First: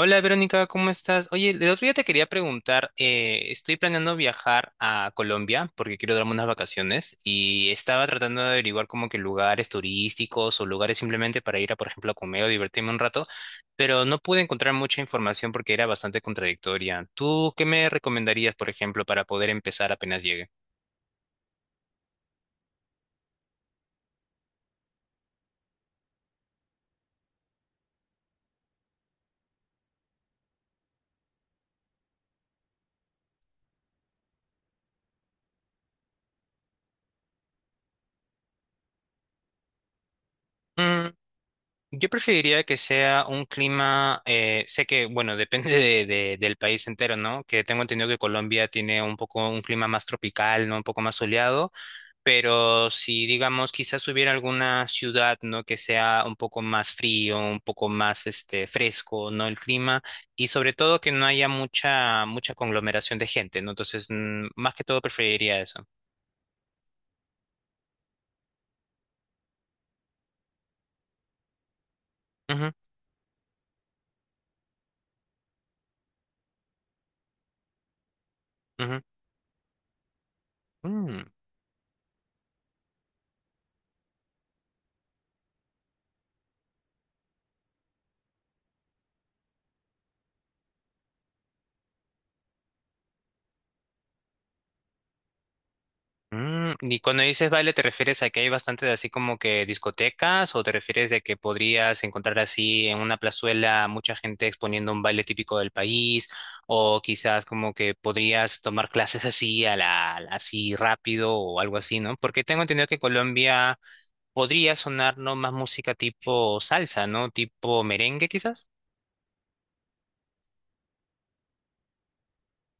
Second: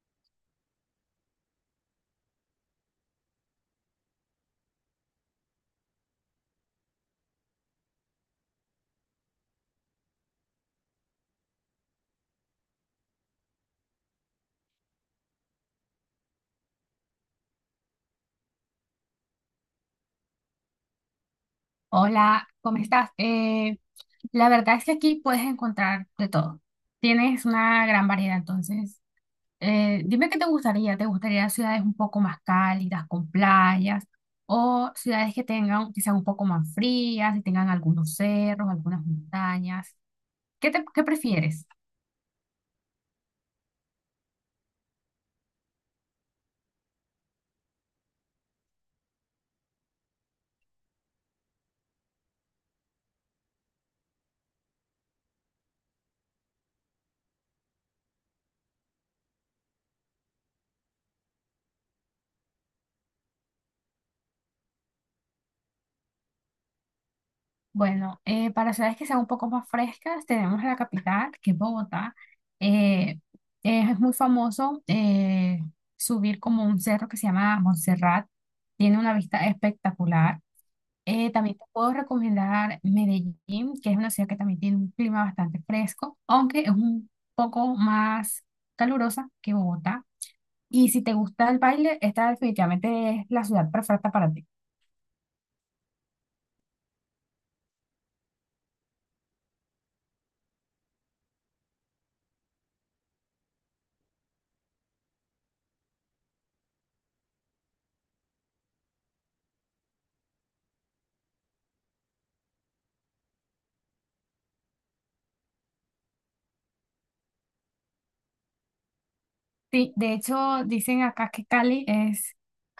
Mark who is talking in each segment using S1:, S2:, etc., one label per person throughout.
S1: Hola Verónica, ¿cómo estás? Oye, el otro día te quería preguntar, estoy planeando viajar a Colombia porque quiero darme unas vacaciones y estaba tratando de averiguar como que lugares turísticos o lugares simplemente para ir a, por ejemplo, a comer o divertirme un rato, pero no pude encontrar mucha información porque era bastante contradictoria. ¿Tú qué me recomendarías, por ejemplo, para poder empezar apenas llegue?
S2: Hola, ¿cómo estás? La verdad es que aquí puedes encontrar de todo. Tienes una gran variedad, entonces, dime qué te gustaría. ¿Te gustaría ciudades un poco más cálidas, con playas, o ciudades que tengan, que sean un poco más frías y tengan algunos cerros, algunas montañas? ¿Qué prefieres?
S1: Yo preferiría que sea un clima, sé que, bueno, depende del país entero, ¿no? Que tengo entendido que Colombia tiene un poco un clima más tropical, ¿no? Un poco más soleado, pero si, digamos, quizás si hubiera alguna ciudad, ¿no? Que sea un poco más frío, un poco más, este, fresco, ¿no? El clima y sobre todo que no haya mucha, mucha conglomeración de gente, ¿no? Entonces, más que todo preferiría eso.
S2: Bueno, para ciudades que sean un poco más frescas, tenemos la capital, que es Bogotá.
S1: Ujú,
S2: Eh, es muy famoso subir como un cerro que se llama Montserrat. Tiene
S1: ujú.
S2: una vista espectacular.
S1: Mm.
S2: También te puedo recomendar Medellín, que es una ciudad que también tiene un clima bastante fresco, aunque es un poco más calurosa que Bogotá. Y si te gusta el baile, esta definitivamente es la ciudad perfecta para ti.
S1: Mm, y cuando dices baile, ¿te refieres a que hay bastante de así como que discotecas o te refieres de que podrías encontrar así en una plazuela mucha gente exponiendo un baile típico del país o quizás como que podrías tomar clases así a la así rápido o algo así, ¿no? Porque tengo entendido que Colombia podría sonar no más música tipo salsa, ¿no? Tipo merengue quizás.
S2: Sí, de hecho, dicen acá que Cali es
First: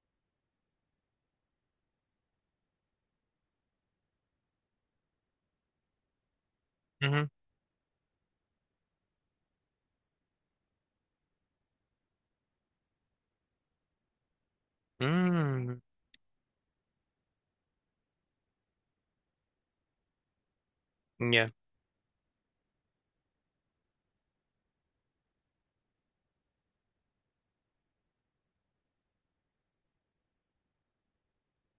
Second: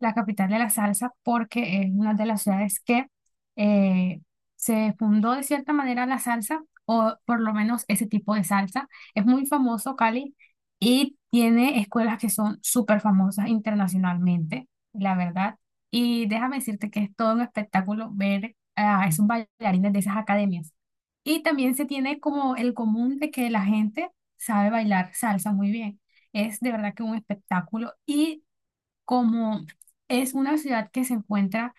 S2: la capital de la salsa porque es una de las ciudades que eh, se fundó de cierta manera la salsa, o
S1: Ujú.
S2: por lo menos ese tipo de salsa. Es muy famoso Cali y tiene escuelas que son súper famosas internacionalmente, la verdad.
S1: Mm,
S2: Y déjame decirte que es todo un espectáculo ver a esos bailarines de esas academias. Y
S1: ya,
S2: también se tiene como el común de que la gente sabe bailar salsa muy bien. Es de verdad que un espectáculo y como es una ciudad que se encuentra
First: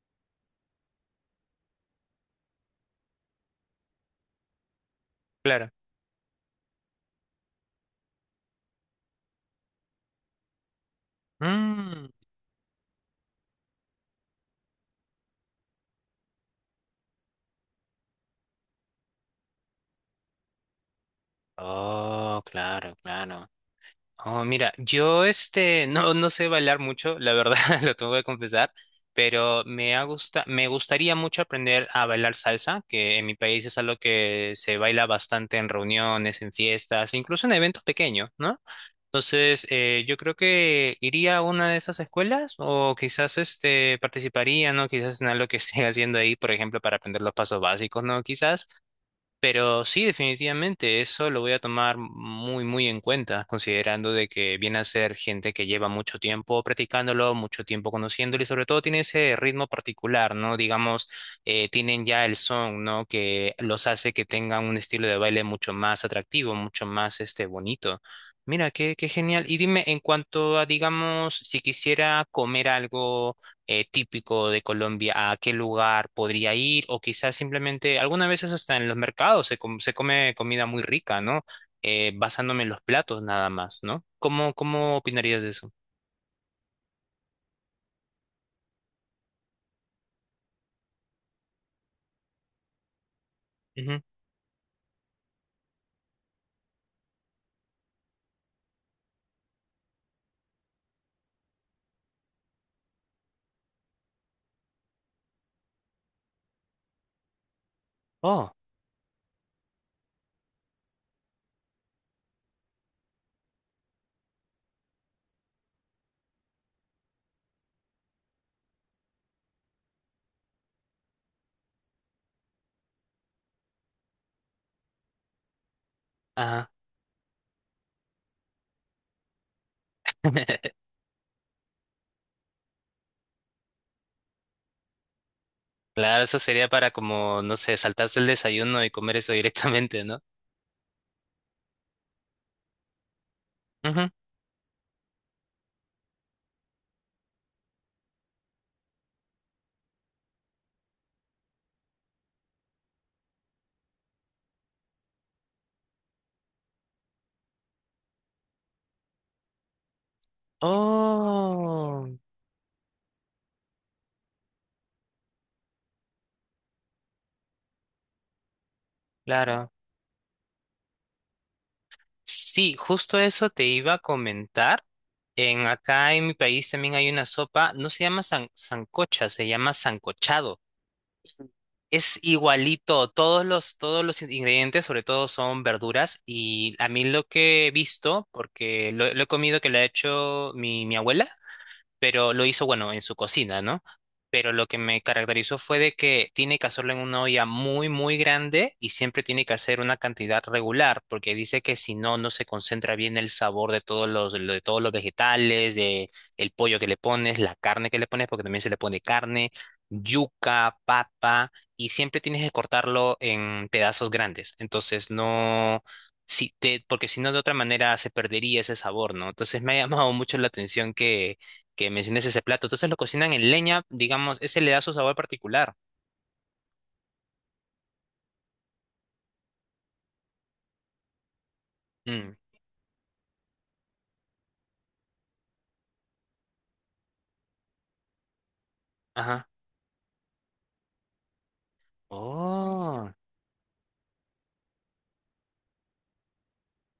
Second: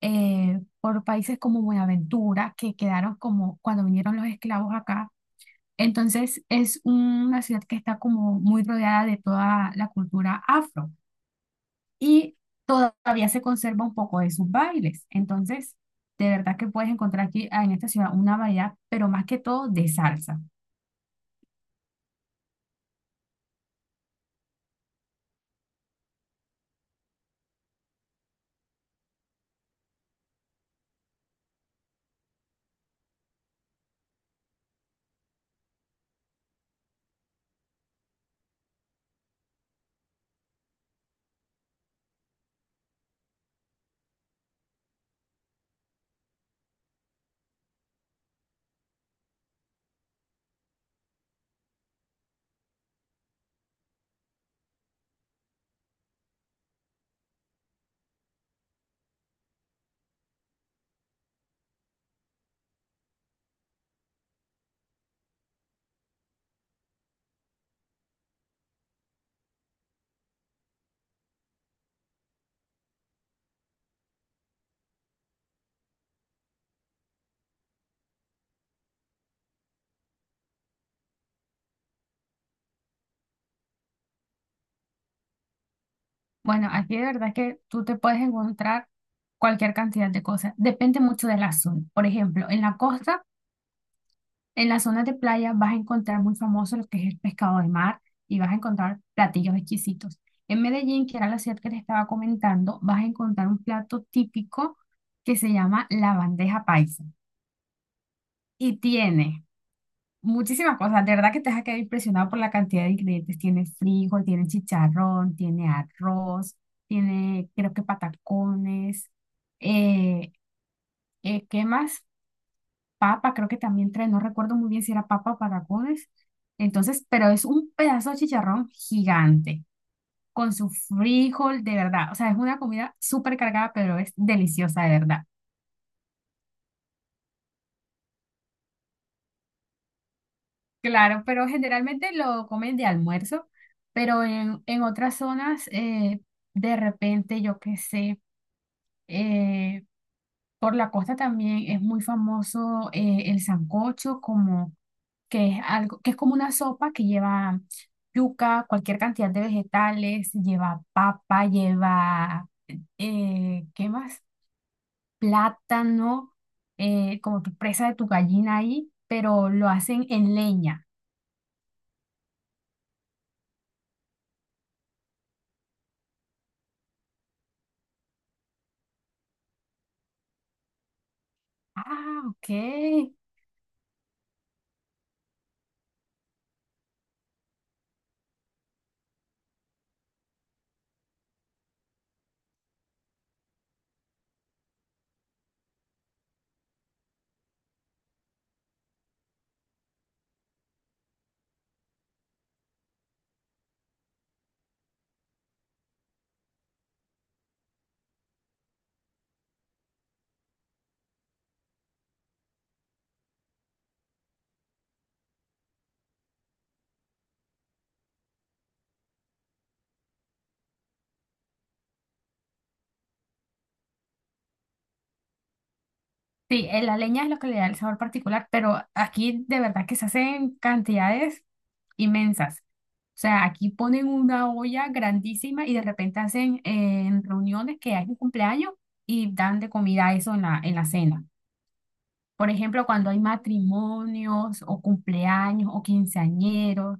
S2: por países como Buenaventura, que quedaron como cuando vinieron los esclavos acá,
S1: claro.
S2: entonces es una ciudad que está como muy rodeada de toda la cultura afro
S1: Mm.
S2: y todavía se conserva un poco de sus bailes. Entonces, de verdad que puedes encontrar aquí en esta ciudad una variedad, pero más que todo de salsa.
S1: Oh, claro, claro. Oh, mira, yo este no, no sé bailar mucho, la verdad, lo tengo que confesar, pero me ha gusta, me gustaría mucho aprender a bailar salsa, que en mi país es algo que se baila bastante en reuniones, en fiestas, incluso en eventos pequeños, ¿no? Entonces, yo creo que iría a una de esas escuelas o quizás este participaría, ¿no? Quizás en algo que esté haciendo ahí, por ejemplo, para aprender los pasos básicos, ¿no? Quizás. Pero sí, definitivamente, eso lo voy a tomar muy, muy en cuenta, considerando de que viene a ser gente que lleva mucho tiempo practicándolo, mucho tiempo conociéndolo y sobre todo tiene ese ritmo particular, ¿no? Digamos, tienen ya el son, ¿no? Que los hace que tengan un estilo de baile mucho más atractivo, mucho más, este, bonito. Mira, qué, qué genial. Y dime, en cuanto a, digamos, si quisiera comer algo típico de Colombia, a qué lugar podría ir, o quizás simplemente, algunas veces hasta en los mercados se come comida muy rica, ¿no? Basándome en los platos nada más, ¿no? ¿Cómo, cómo opinarías de eso?
S2: Bueno, aquí de verdad que tú te puedes encontrar cualquier cantidad de cosas. Depende mucho de la zona. Por ejemplo, en la costa.
S1: Ujú.
S2: En las zonas de playa vas a encontrar muy famoso lo que es el pescado de mar y vas a encontrar platillos exquisitos. En Medellín, que era la ciudad que les estaba comentando, vas a encontrar un plato típico que se llama la bandeja paisa
S1: Oh,
S2: y tiene muchísimas cosas. De verdad que te vas a quedar impresionado por la cantidad de ingredientes. Tiene frijol, tiene chicharrón, tiene arroz, tiene creo que patacones. Eh, ¿Qué más? Papa, creo que también trae, no recuerdo muy bien si era papa o patacones.
S1: ajá.
S2: Entonces, pero es un pedazo de chicharrón gigante, con su frijol, de verdad. O sea, es una comida súper cargada, pero es deliciosa, de verdad.
S1: Claro, eso sería para como, no sé, saltarse el desayuno y comer eso directamente, ¿no?
S2: Claro, pero generalmente lo comen de almuerzo,
S1: Ujú.
S2: pero en otras zonas, de repente, yo qué sé, eh, por la costa también es muy famoso el sancocho como que es algo, que es como una sopa que lleva yuca, cualquier cantidad de vegetales, lleva papa,
S1: Oh,
S2: lleva, ¿qué más? Plátano, como tu presa de tu gallina ahí, pero lo
S1: claro.
S2: hacen en leña.
S1: Sí, justo eso te iba a comentar. En acá en mi país también hay una sopa, no se llama sancocha, se llama sancochado. Es
S2: Ah,
S1: igualito,
S2: ok.
S1: todos los ingredientes, sobre todo son verduras, y a mí lo que he visto, porque lo he comido que le ha hecho mi abuela, pero lo hizo, bueno, en su cocina, ¿no? Pero lo que me caracterizó fue de que tiene que hacerlo en una olla muy, muy grande y siempre tiene que hacer una cantidad regular, porque dice que si no, no se concentra bien el sabor de todos los vegetales, de el pollo que le pones, la carne que le pones, porque también se le pone carne, yuca, papa, y siempre tienes que cortarlo en pedazos grandes. Entonces, no, si te, porque si no, de otra manera se perdería ese sabor, ¿no? Entonces, me ha llamado mucho la atención que menciones ese plato. Entonces lo cocinan en leña, digamos, ese le da su sabor particular.
S2: Sí, la leña es lo que le da el sabor particular, pero aquí de verdad que se hacen cantidades
S1: Mm,
S2: inmensas. O sea, aquí ponen una olla grandísima y de repente hacen en reuniones que hay un cumpleaños y
S1: ajá.
S2: dan de comida eso en en la cena. Por ejemplo, cuando
S1: Oh,
S2: hay matrimonios o cumpleaños o quinceañeros,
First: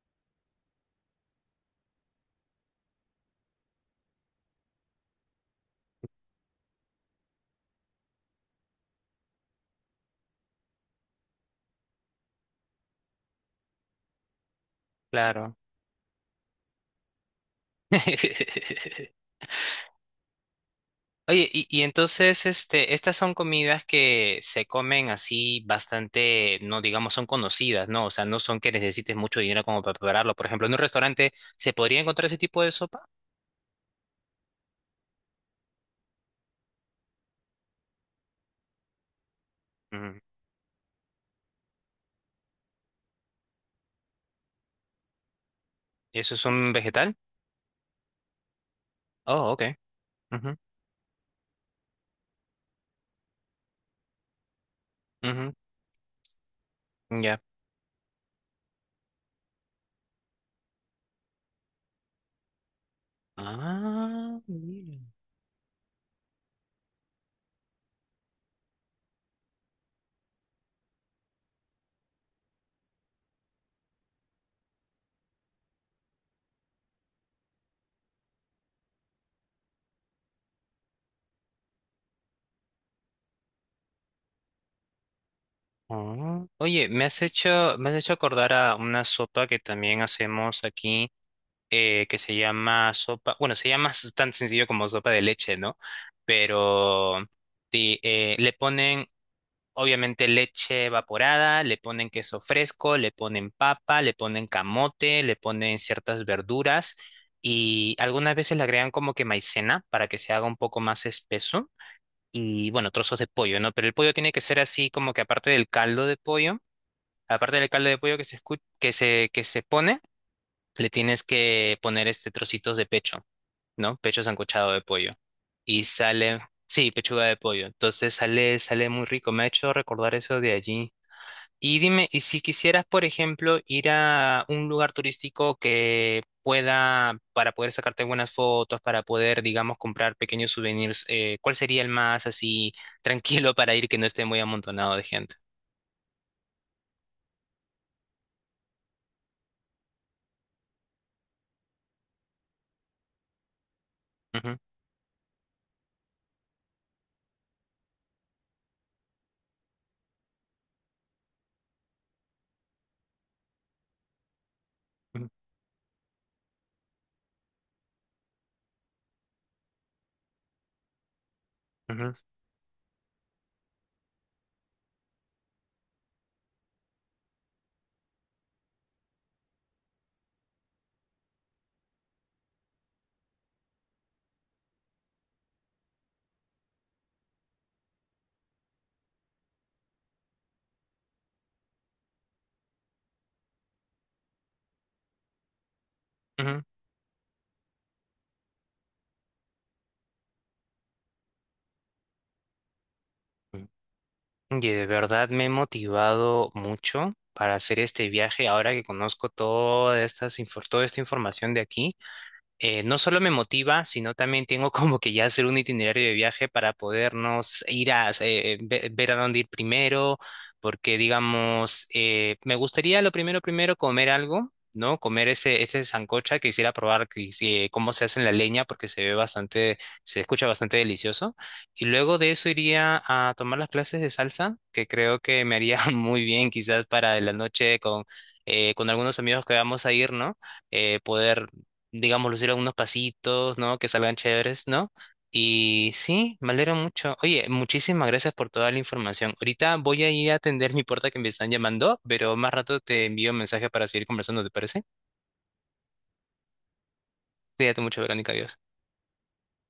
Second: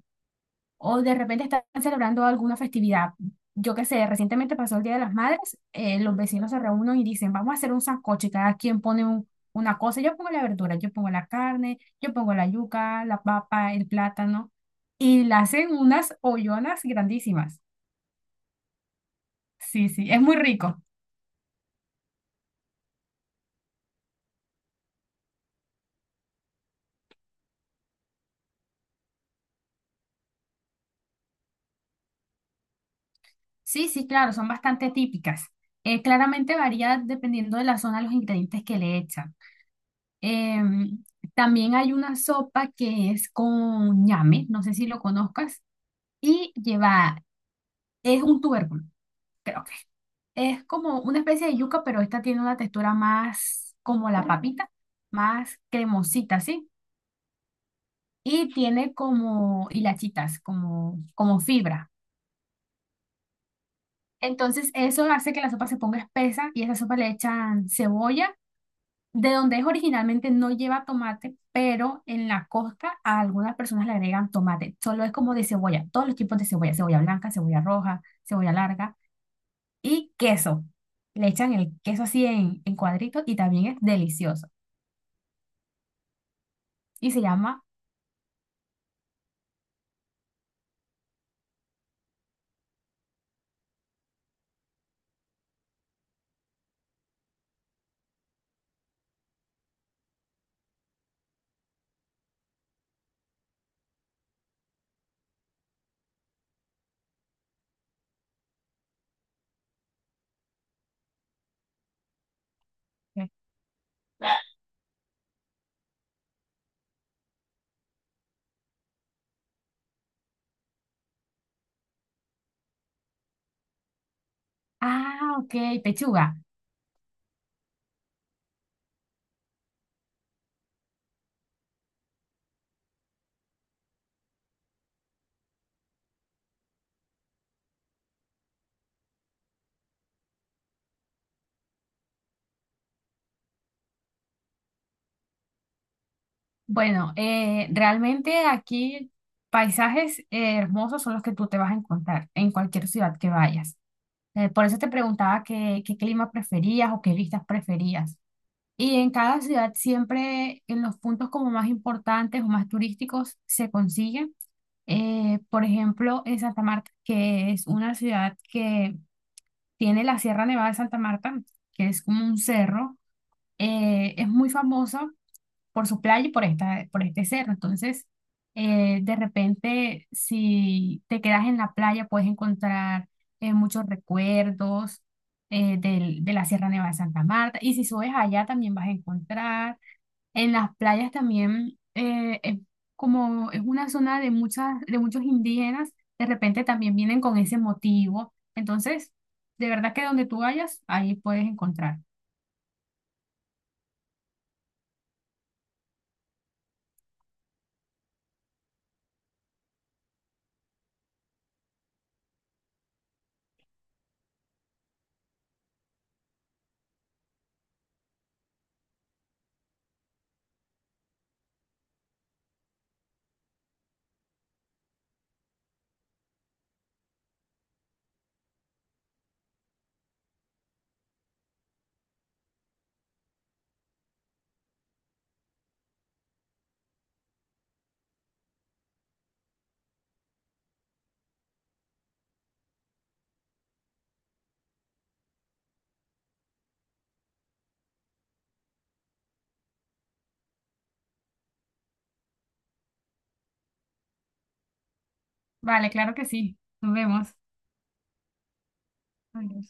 S2: o de repente están celebrando alguna festividad. Yo qué sé, recientemente pasó el Día de las Madres, los vecinos se reúnen y dicen, vamos a hacer un sancocho, y cada quien pone una cosa, yo pongo la verdura, yo pongo la carne, yo pongo la yuca, la papa, el plátano, y le
S1: claro.
S2: hacen unas ollonas grandísimas. Sí, sí, es muy rico.
S1: Oye, y entonces, este, estas son comidas que se comen así bastante, no digamos, son conocidas, ¿no? O sea, no son que necesites mucho dinero como para prepararlo. Por ejemplo, en un restaurante, ¿se podría encontrar ese tipo de sopa?
S2: Sí, sí, claro, son bastante típicas. Claramente varía dependiendo de la zona los ingredientes que le echan.
S1: Mm,
S2: Em, También hay una sopa que es con ñame, no sé si lo conozcas.
S1: ¿eso es
S2: Y
S1: un vegetal?
S2: lleva, es un tubérculo,
S1: Oh,
S2: creo que.
S1: ok. Ujú,
S2: Es como una especie de yuca, pero esta tiene una textura más como la papita,
S1: ujú,
S2: más cremosita, ¿sí?
S1: ya.
S2: Y tiene como hilachitas, como, como fibra.
S1: Ah,
S2: Entonces
S1: mira.
S2: eso hace que la sopa se ponga espesa y a esa sopa le echan cebolla, de donde es originalmente no lleva tomate, pero en la costa a algunas personas le agregan tomate. Solo es como de cebolla, todos los tipos de cebolla, cebolla blanca, cebolla roja, cebolla larga y queso. Le echan el queso así en cuadritos y también es delicioso.
S1: Ah, oye,
S2: Y se llama,
S1: me has hecho acordar a una sopa que también hacemos aquí, que se llama sopa, bueno, se llama tan sencillo como sopa de leche, ¿no? Pero le ponen, obviamente, leche evaporada, le ponen queso fresco, le ponen papa, le ponen camote, le ponen ciertas verduras y algunas veces le agregan como que maicena para que se haga un poco más espeso. Y bueno, trozos de
S2: Ok.
S1: pollo, ¿no? Pero el pollo tiene que ser así como que aparte del caldo de pollo que se escu- que se pone, le tienes que poner este trocitos de pecho, ¿no? Pecho sancochado de pollo.
S2: Ah, ok,
S1: Y
S2: pechuga.
S1: sale, sí, pechuga de pollo. Entonces sale, sale muy rico. Me ha hecho recordar eso de allí. Y dime, y si quisieras, por ejemplo, ir a un lugar turístico que pueda, para poder sacarte buenas fotos, para poder, digamos, comprar pequeños souvenirs, ¿cuál sería el más así tranquilo para ir que no esté muy amontonado de gente?
S2: Bueno, realmente aquí paisajes hermosos son los que tú te vas a encontrar en cualquier ciudad que vayas.
S1: Ujú,
S2: Por eso te preguntaba qué, qué clima preferías o qué vistas preferías. Y en cada ciudad siempre en los puntos como más importantes o más turísticos se consigue. Por ejemplo, en Santa Marta, que es una ciudad que tiene la Sierra Nevada de Santa Marta, que es como
S1: ujú,
S2: un cerro. Es muy famosa por su playa y por esta, por este cerro. Entonces, de repente, si te quedas en la playa, puedes encontrar muchos recuerdos de la Sierra Nevada de Santa Marta. Y si subes allá, también vas a encontrar en las playas también es como es una zona de muchas, de muchos indígenas, de
S1: ujú,
S2: repente también vienen con ese motivo. Entonces, de verdad que donde tú vayas, ahí puedes encontrar.
S1: ujú. Oye, de verdad me he motivado mucho para hacer este viaje ahora que conozco toda estas, toda esta información de aquí no solo me motiva, sino también tengo como que ya hacer un itinerario de viaje para podernos ir a ver a dónde ir primero, porque digamos, me gustaría lo primero, primero comer algo, ¿no? Comer ese, ese sancocha, que quisiera probar que si- cómo se hace en la leña, porque se ve bastante, se escucha bastante delicioso. Y luego de eso iría a tomar las clases de salsa, que creo que me haría muy bien quizás para la noche con algunos amigos que vamos a ir, ¿no? Poder digamos, lucir algunos pasitos, ¿no? Que salgan chéveres, ¿no? Y sí, me alegro mucho. Oye, muchísimas gracias por toda la información. Ahorita voy a ir a atender mi puerta que me están llamando, pero más rato te envío un mensaje para seguir conversando, ¿te parece?
S2: Vale, claro que sí. Nos vemos.
S1: Cuídate mucho, Verónica, adiós.
S2: Adiós.